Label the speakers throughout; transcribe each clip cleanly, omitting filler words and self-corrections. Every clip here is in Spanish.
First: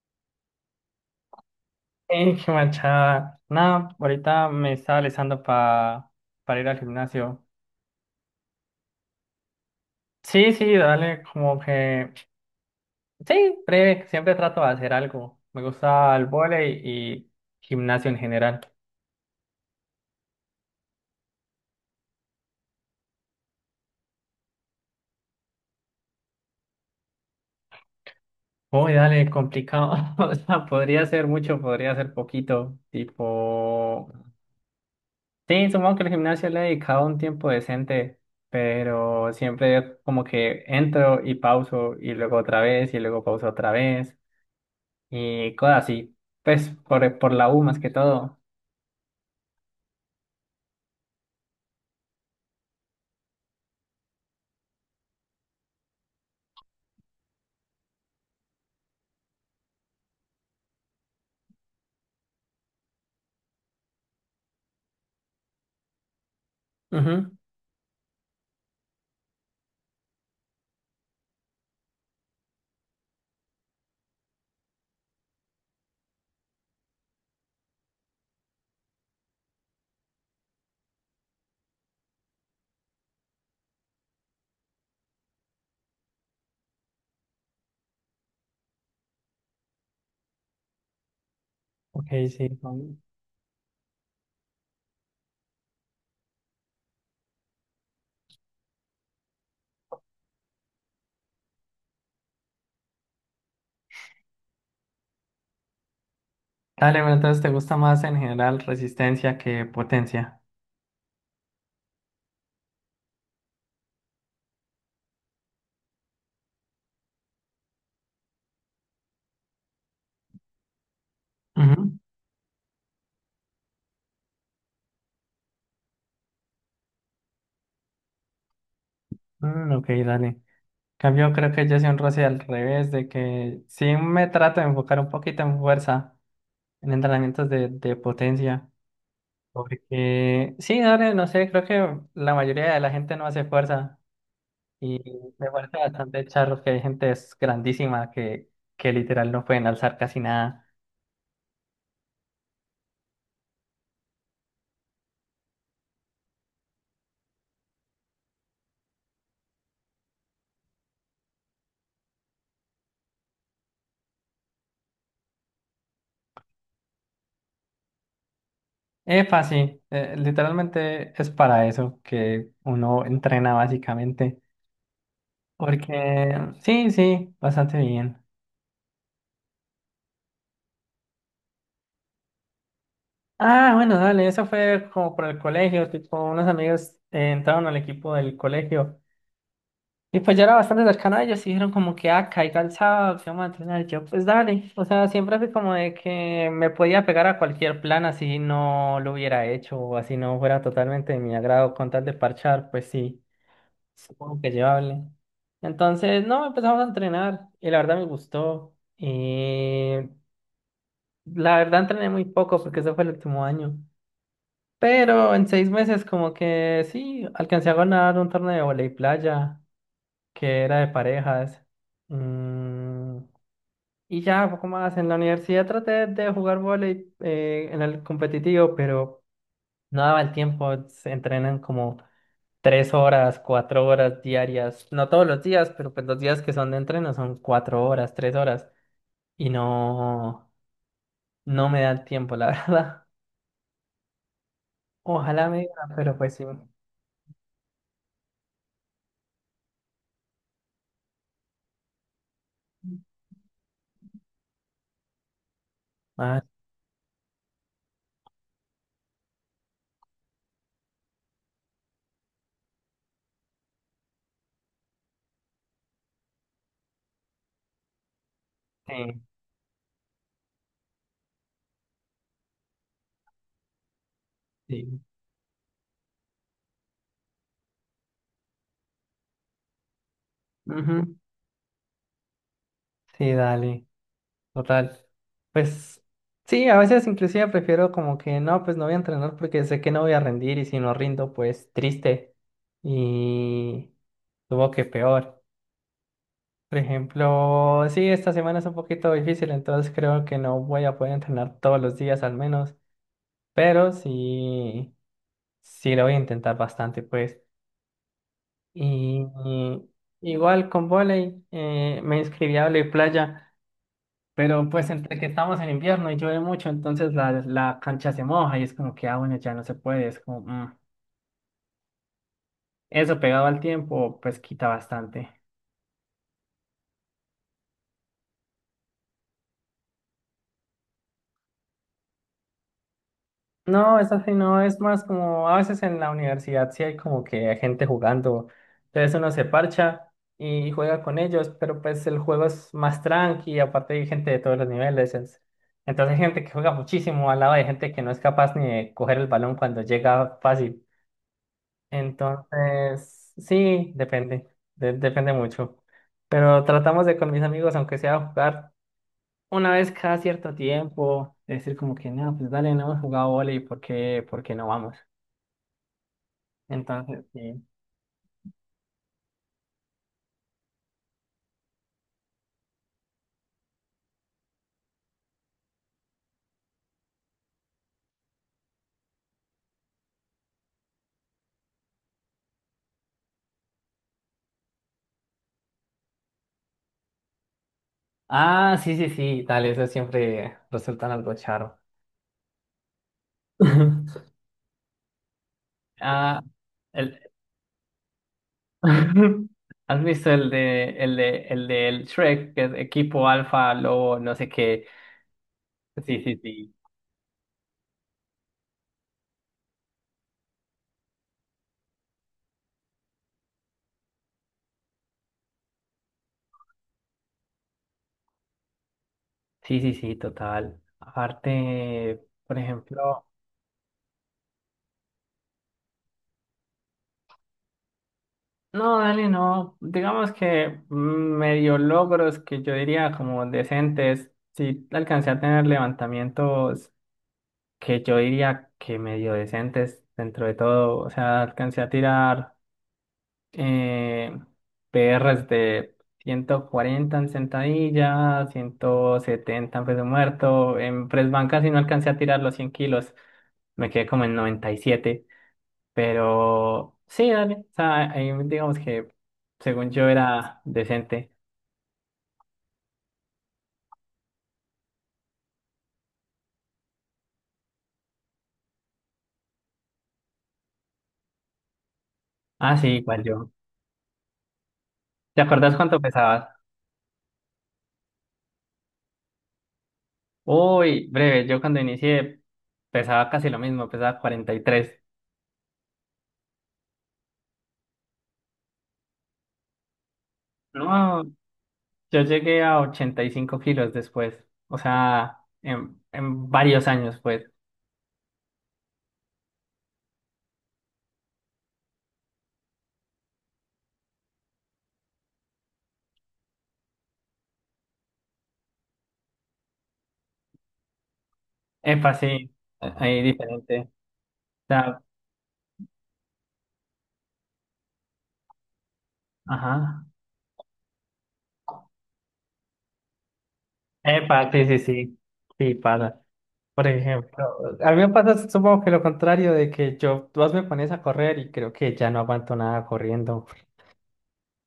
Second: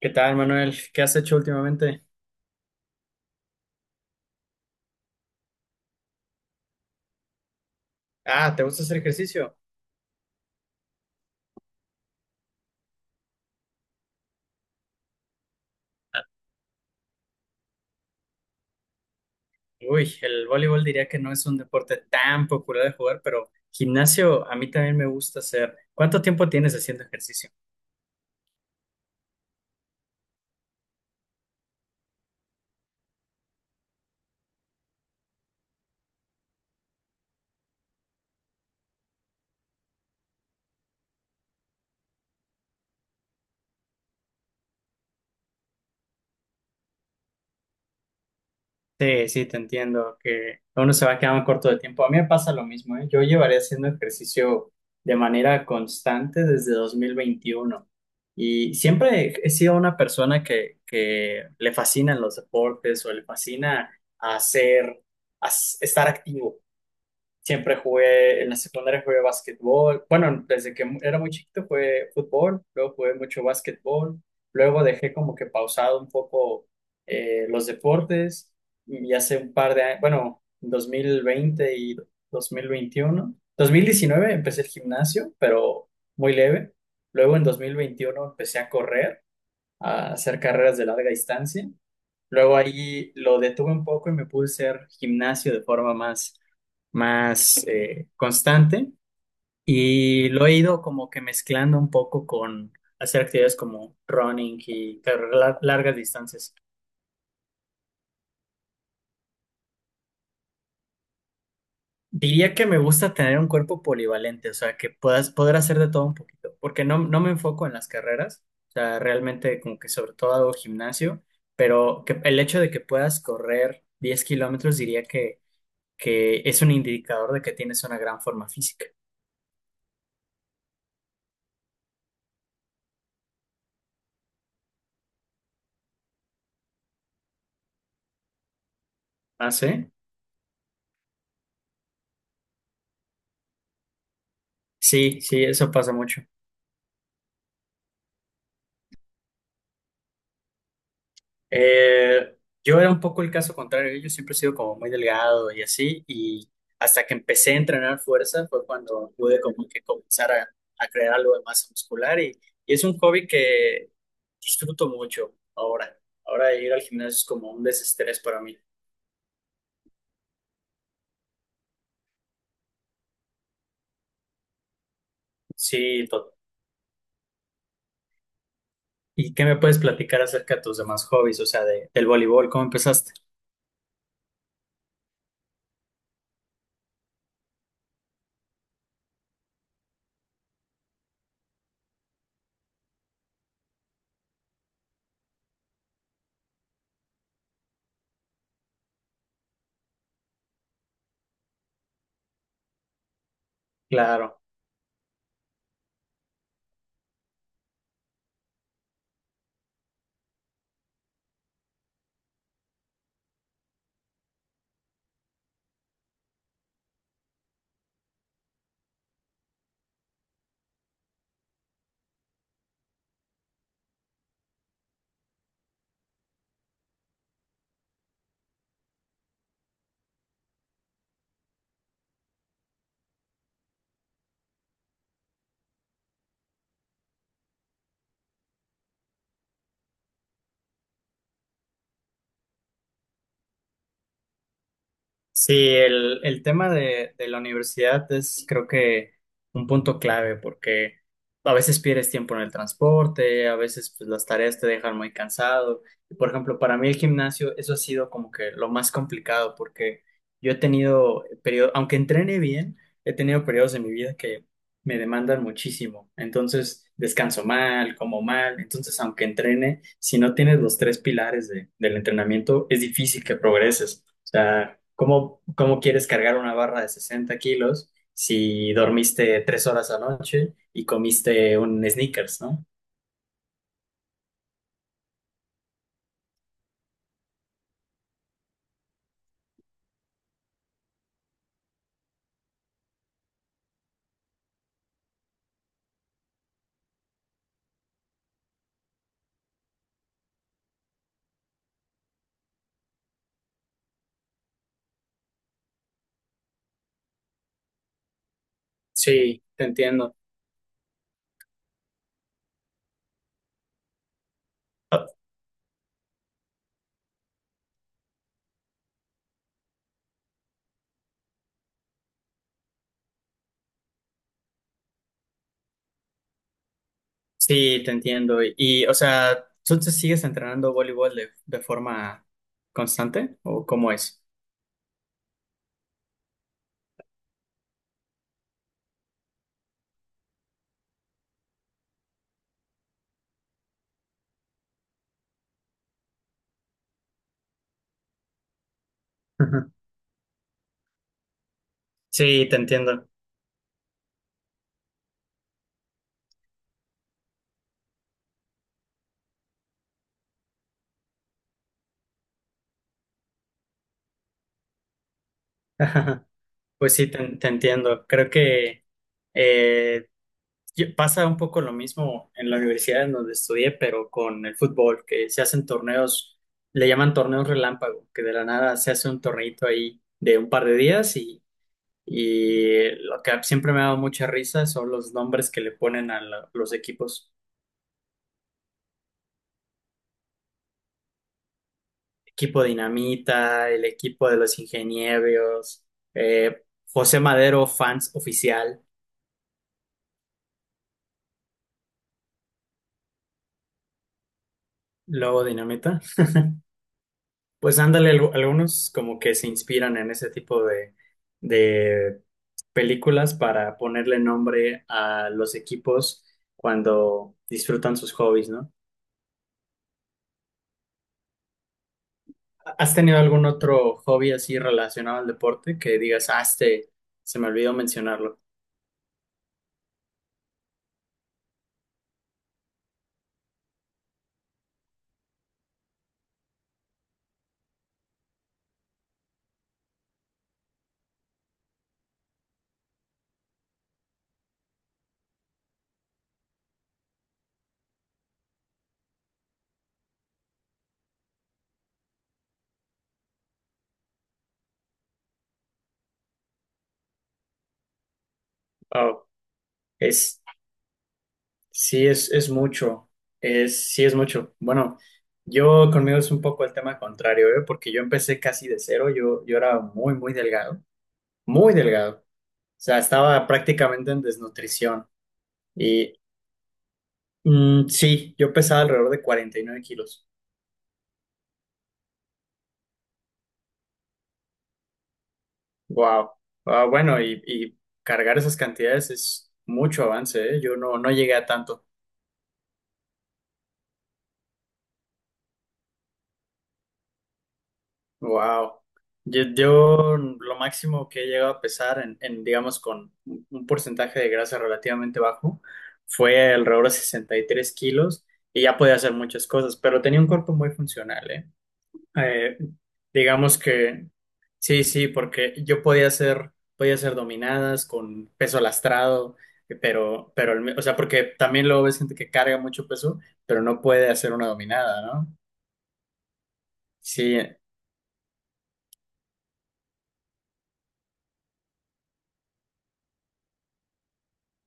Speaker 1: ¿Qué tal, Manuel? ¿Qué has hecho últimamente?
Speaker 2: Qué manchada. Nada, ahorita me estaba alistando para ir al gimnasio.
Speaker 1: Ah, ¿te gusta hacer ejercicio?
Speaker 2: Sí, sí, dale, como que. Sí, breve, siempre trato de hacer algo. Me gusta
Speaker 1: Ah,
Speaker 2: el vóley y gimnasio en general.
Speaker 1: uy, el voleibol diría que no es un deporte tan popular de jugar, pero gimnasio a mí también me gusta hacer. ¿Cuánto tiempo tienes haciendo ejercicio?
Speaker 2: Uy, dale, complicado. O sea, podría ser mucho, podría ser poquito. Tipo. Sí, supongo que el gimnasio le he dedicado un tiempo decente, pero siempre como que entro y pauso y luego otra vez y luego pauso otra vez. Y cosas así. Pues por la U más que todo.
Speaker 1: Sí, sí, te entiendo que uno se va quedando corto de tiempo. A mí me pasa lo mismo, ¿eh? Yo llevaré haciendo ejercicio de manera constante desde 2021 y siempre he sido una persona que le fascinan los deportes o le fascina hacer, estar activo.
Speaker 2: Ujú,
Speaker 1: Siempre jugué, en la secundaria jugué básquetbol. Bueno, desde que era muy chiquito jugué fútbol, luego jugué mucho básquetbol, luego dejé como que pausado un poco los deportes y hace un par de años, bueno, 2020 y 2021. 2019 empecé el gimnasio, pero muy leve. Luego en 2021 empecé a correr, a hacer carreras de larga distancia.
Speaker 2: ok,
Speaker 1: Luego
Speaker 2: sí.
Speaker 1: ahí lo detuve un poco y me puse a hacer gimnasio de forma más constante y lo he ido como que mezclando un poco con hacer actividades como running y carreras largas distancias.
Speaker 2: Dale, pero entonces te gusta más en general resistencia que potencia.
Speaker 1: Diría que me gusta tener un cuerpo polivalente, o sea, que puedas poder hacer de todo un poquito, porque no, no me enfoco en las carreras, o sea, realmente como que sobre todo hago gimnasio,
Speaker 2: Ujú,
Speaker 1: pero que el hecho de que puedas correr 10 kilómetros diría que es un indicador de que tienes una gran forma física.
Speaker 2: mm, ok, dale. En cambio, creo que yo soy un roce al revés, de que sí me trato de enfocar un poquito en fuerza, en entrenamientos de potencia.
Speaker 1: ¿Ah, sí?
Speaker 2: Porque sí, dale, no sé, creo que la mayoría de la gente no hace fuerza. Y
Speaker 1: Sí, sí,
Speaker 2: me
Speaker 1: eso
Speaker 2: parece
Speaker 1: pasa mucho.
Speaker 2: bastante charro que hay gente es grandísima que literal no pueden alzar casi nada.
Speaker 1: Eh, yo era un poco el caso contrario, yo siempre he sido como muy delgado y así, y hasta que empecé a entrenar fuerza fue cuando pude como que comenzar a crear algo de masa muscular y es un hobby que disfruto mucho ahora. Ahora ir al gimnasio es como un desestrés para mí.
Speaker 2: Es fácil, literalmente es para eso que uno entrena básicamente.
Speaker 1: Sí.
Speaker 2: Porque sí, sí, bastante bien.
Speaker 1: ¿Y qué me puedes platicar acerca de tus demás hobbies? O sea, de, del voleibol, ¿cómo empezaste?
Speaker 2: Ah, bueno, dale, eso fue como por el colegio, tipo, unos amigos entraron al equipo del colegio y pues yo era bastante cercano a ellos y dijeron como que, ah, caiga el sábado, que vamos a entrenar. Yo, pues dale, o sea, siempre fui como de que me podía pegar a cualquier plan así no lo hubiera hecho o así no fuera totalmente de mi agrado con tal de parchar, pues sí.
Speaker 1: Claro.
Speaker 2: Supongo que llevable. Entonces, no, empezamos a entrenar y la verdad me gustó. La verdad entrené muy poco porque ese fue el último año. Pero en 6 meses como que sí, alcancé a ganar un torneo de voley playa que era de parejas. Mm, y ya, poco más. En la universidad traté de jugar voley en el competitivo, pero no daba el tiempo. Se entrenan como 3 horas, 4 horas diarias, no todos los días, pero pues los días que son de entreno son 4 horas, 3 horas, y no, no me da el tiempo, la verdad. Ojalá
Speaker 1: Sí,
Speaker 2: me digan, pero pues
Speaker 1: el
Speaker 2: sí.
Speaker 1: tema de la universidad es creo que un punto clave porque a veces pierdes tiempo en el transporte, a veces pues, las tareas te dejan muy cansado. Y, por
Speaker 2: Ah,
Speaker 1: ejemplo, para mí el gimnasio, eso ha sido como que lo más complicado porque yo he tenido periodos, aunque entrene bien, he tenido periodos en mi vida que me demandan muchísimo. Entonces descanso mal, como mal. Entonces,
Speaker 2: sí,
Speaker 1: aunque entrene, si no tienes los tres pilares del entrenamiento, es difícil que progreses sea,
Speaker 2: sí.
Speaker 1: ¿cómo, cómo quieres cargar una barra de 60 kilos si dormiste 3 horas anoche y
Speaker 2: Ujú.
Speaker 1: comiste un Snickers, ¿no?
Speaker 2: Sí, dale, total. Pues sí, a veces inclusive prefiero como que no, pues no voy a entrenar porque sé que no voy a rendir y si no rindo, pues triste y tuvo que peor. Por ejemplo, sí, esta semana es un poquito difícil, entonces creo que no voy a poder entrenar todos los días al menos, pero sí, sí lo voy a intentar bastante, pues. Y,
Speaker 1: Sí, te entiendo.
Speaker 2: y igual con volei, me inscribí a volei playa, pero pues
Speaker 1: Ah,
Speaker 2: entre que estamos en invierno y llueve mucho, entonces la cancha se moja y es como que, ah, bueno, ya no se puede, es como, mm. Eso pegado al tiempo, pues quita bastante.
Speaker 1: sí, te entiendo. Y, o sea, ¿tú te sigues entrenando voleibol de forma constante o cómo
Speaker 2: No, es
Speaker 1: es?
Speaker 2: así, no, es más como a veces en la universidad sí hay como que hay gente jugando, entonces uno se parcha y juega con ellos, pero pues el juego es más tranqui, aparte hay gente de todos los niveles, entonces hay gente que juega muchísimo al lado de gente que no es capaz ni de coger el balón
Speaker 1: Ujú.
Speaker 2: cuando llega fácil,
Speaker 1: Sí, te entiendo.
Speaker 2: entonces sí, depende, depende mucho, pero tratamos de con mis amigos, aunque sea jugar una vez cada cierto tiempo, decir como que, no, pues dale, no hemos jugado vóley, por qué no vamos?
Speaker 1: Pues sí, te,
Speaker 2: Entonces,
Speaker 1: te
Speaker 2: sí.
Speaker 1: entiendo. Creo que eh, y pasa un poco lo mismo en la universidad en donde estudié, pero con el fútbol, que se hacen torneos, le llaman torneos relámpago, que de la nada se hace un torneito ahí de un par de días y lo que siempre me ha dado mucha risa son los nombres que le ponen a los equipos.
Speaker 2: Ah, sí, sí, sí, dale, eso siempre resulta en algo charo.
Speaker 1: Equipo Dinamita, el equipo de los ingenieros,
Speaker 2: Ah,
Speaker 1: eh, José
Speaker 2: el...
Speaker 1: Madero, fans oficial,
Speaker 2: ¿Has visto el de, el de, el del Shrek, que es equipo alfa, lobo, no sé qué?
Speaker 1: luego Dinamita.
Speaker 2: Sí, sí, sí.
Speaker 1: Pues ándale, algunos como que se inspiran en ese tipo de películas para ponerle nombre a los equipos cuando disfrutan sus hobbies, ¿no?
Speaker 2: Sí, sí, sí, total. Aparte, por
Speaker 1: ¿Has tenido
Speaker 2: ejemplo.
Speaker 1: algún otro hobby así relacionado al deporte que digas, ah, este, se me olvidó mencionarlo?
Speaker 2: No, Dani, no. Digamos que medio logros que yo diría como decentes. Sí, alcancé a tener levantamientos que yo diría que medio decentes dentro de todo. O sea, alcancé a tirar eh, PRs de 140 en sentadilla, 170 en peso muerto. En press banca, si no alcancé a tirar los 100 kilos, me quedé como en 97. Pero sí, dale. O sea, ahí digamos que
Speaker 1: Oh,
Speaker 2: según yo
Speaker 1: es,
Speaker 2: era decente.
Speaker 1: sí, es mucho, es, sí, es mucho. Bueno, yo conmigo es un poco el tema contrario, ¿eh? Porque yo empecé casi de cero, yo era muy, muy delgado, muy delgado. O
Speaker 2: Ah, sí,
Speaker 1: sea,
Speaker 2: igual
Speaker 1: estaba
Speaker 2: yo.
Speaker 1: prácticamente en desnutrición
Speaker 2: ¿Te acordás cuánto
Speaker 1: y
Speaker 2: pesabas?
Speaker 1: sí, yo pesaba alrededor de 49 kilos.
Speaker 2: Uy, breve, yo cuando inicié pesaba casi lo mismo, pesaba 43.
Speaker 1: Wow. Ah, bueno, y cargar esas cantidades es mucho avance, ¿eh? Yo no, no
Speaker 2: No,
Speaker 1: llegué a tanto.
Speaker 2: yo llegué a 85 kilos después. O sea, en varios años, pues.
Speaker 1: Wow. Yo lo máximo que he llegado a pesar en, digamos, con un porcentaje de grasa relativamente bajo fue alrededor de 63 kilos y ya podía hacer muchas cosas, pero tenía un cuerpo muy funcional, ¿eh?
Speaker 2: Epa, sí,
Speaker 1: Eh,
Speaker 2: ahí
Speaker 1: digamos
Speaker 2: diferente. O
Speaker 1: que sí,
Speaker 2: sea,
Speaker 1: sí, porque yo podía hacer dominadas con peso lastrado,
Speaker 2: ajá.
Speaker 1: pero, o sea, porque también luego ves gente que carga mucho peso, pero no puede hacer una
Speaker 2: Epa, sí, sí,
Speaker 1: dominada,
Speaker 2: sí.
Speaker 1: ¿no?
Speaker 2: Sí, pasa. Por
Speaker 1: Sí,
Speaker 2: ejemplo, a mí me pasa, supongo que lo contrario de que yo, vos me pones a correr y creo que ya no aguanto nada corriendo.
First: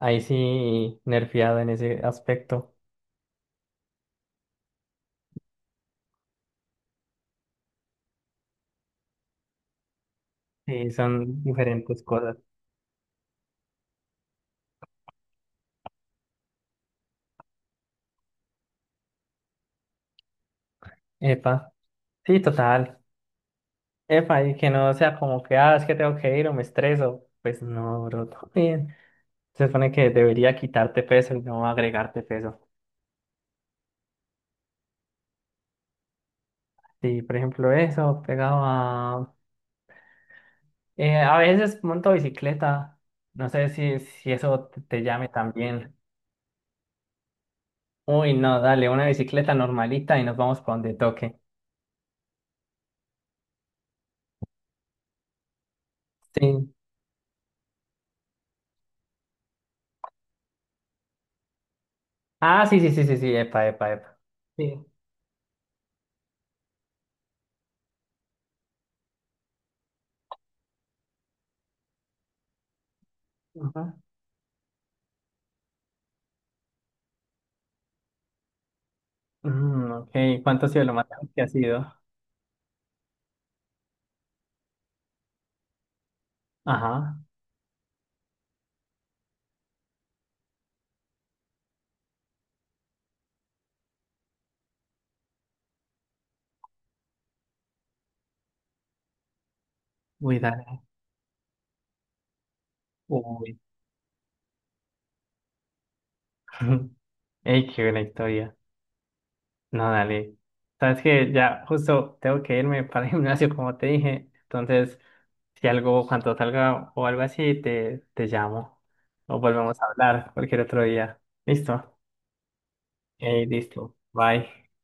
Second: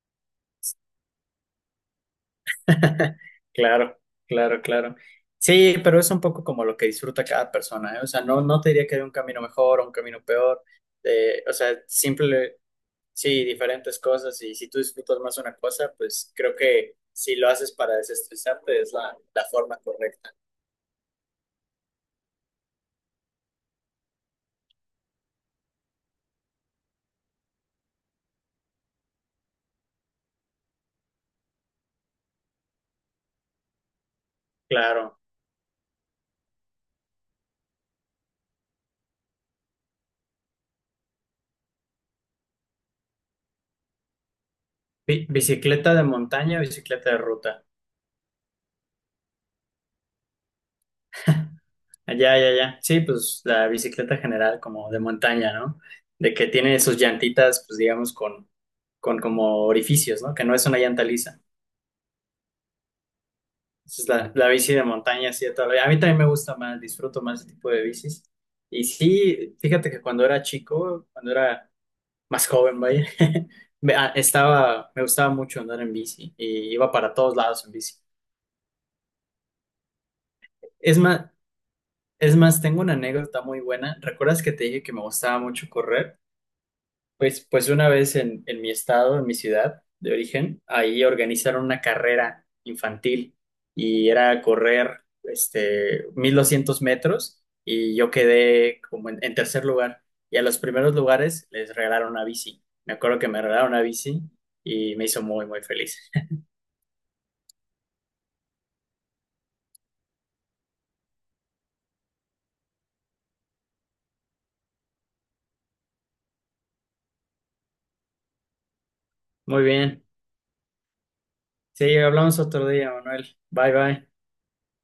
Speaker 2: Ahí sí, nerfeado en ese aspecto.
Speaker 1: claro, claro, claro. Sí, pero es un poco como lo que disfruta cada persona, ¿eh? O sea, no, no te diría que hay un camino mejor o un camino peor.
Speaker 2: Sí, son
Speaker 1: O sea,
Speaker 2: diferentes cosas.
Speaker 1: simple, sí, diferentes cosas y si tú disfrutas más una cosa, pues creo que si lo haces para desestresarte es la forma correcta.
Speaker 2: Epa, sí, total. Epa, y que no sea como que, ah, es que tengo que ir o me estreso. Pues no, bro, todo bien. Se supone que debería quitarte peso y no agregarte peso.
Speaker 1: Claro.
Speaker 2: Sí, por ejemplo, eso, pegado a veces monto bicicleta. No sé si eso te llame
Speaker 1: Bicicleta
Speaker 2: también.
Speaker 1: de montaña, o bicicleta de ruta.
Speaker 2: Uy, no, dale, una bicicleta normalita y nos vamos para donde toque.
Speaker 1: Allá, ya, ya. Sí, pues la bicicleta general como de montaña, ¿no? De que
Speaker 2: Sí.
Speaker 1: tiene sus llantitas, pues digamos, con como orificios, ¿no? Que no es una llanta lisa.
Speaker 2: Ah, sí, sí, sí, sí, sí, epa, epa,
Speaker 1: Esa es
Speaker 2: epa.
Speaker 1: la bici de
Speaker 2: Sí.
Speaker 1: montaña, sí, todavía. A mí también me gusta más, disfruto más ese tipo de bicis. Y sí, fíjate que cuando era chico, cuando era más joven, vaya.
Speaker 2: Ajá.
Speaker 1: Estaba, me gustaba mucho andar en bici y iba para todos lados en bici.
Speaker 2: Mm, ok. ¿Cuánto ha sido lo
Speaker 1: Es
Speaker 2: más largo
Speaker 1: más,
Speaker 2: que ha sido?
Speaker 1: es más, tengo una anécdota muy buena. ¿Recuerdas que te dije que me gustaba mucho correr?
Speaker 2: Ajá.
Speaker 1: Pues, pues una vez en mi estado, en mi ciudad de origen, ahí organizaron una carrera infantil y era correr este, 1.200 metros y yo quedé como en tercer lugar. Y
Speaker 2: Uy,
Speaker 1: a los
Speaker 2: dale.
Speaker 1: primeros lugares les regalaron una bici. Me acuerdo que me
Speaker 2: Uy.
Speaker 1: regalaron una bici y me hizo muy, muy feliz.
Speaker 2: Ey, qué buena historia. No, dale. Sabes que ya justo tengo que irme para el gimnasio, como te dije. Entonces, si algo, cuando salga o algo así, te llamo. O
Speaker 1: Muy
Speaker 2: volvemos a
Speaker 1: bien.
Speaker 2: hablar cualquier otro día.
Speaker 1: Sí,
Speaker 2: ¿Listo?
Speaker 1: hablamos otro día, Manuel.
Speaker 2: Ey,
Speaker 1: Bye,
Speaker 2: listo.
Speaker 1: bye.
Speaker 2: Bye.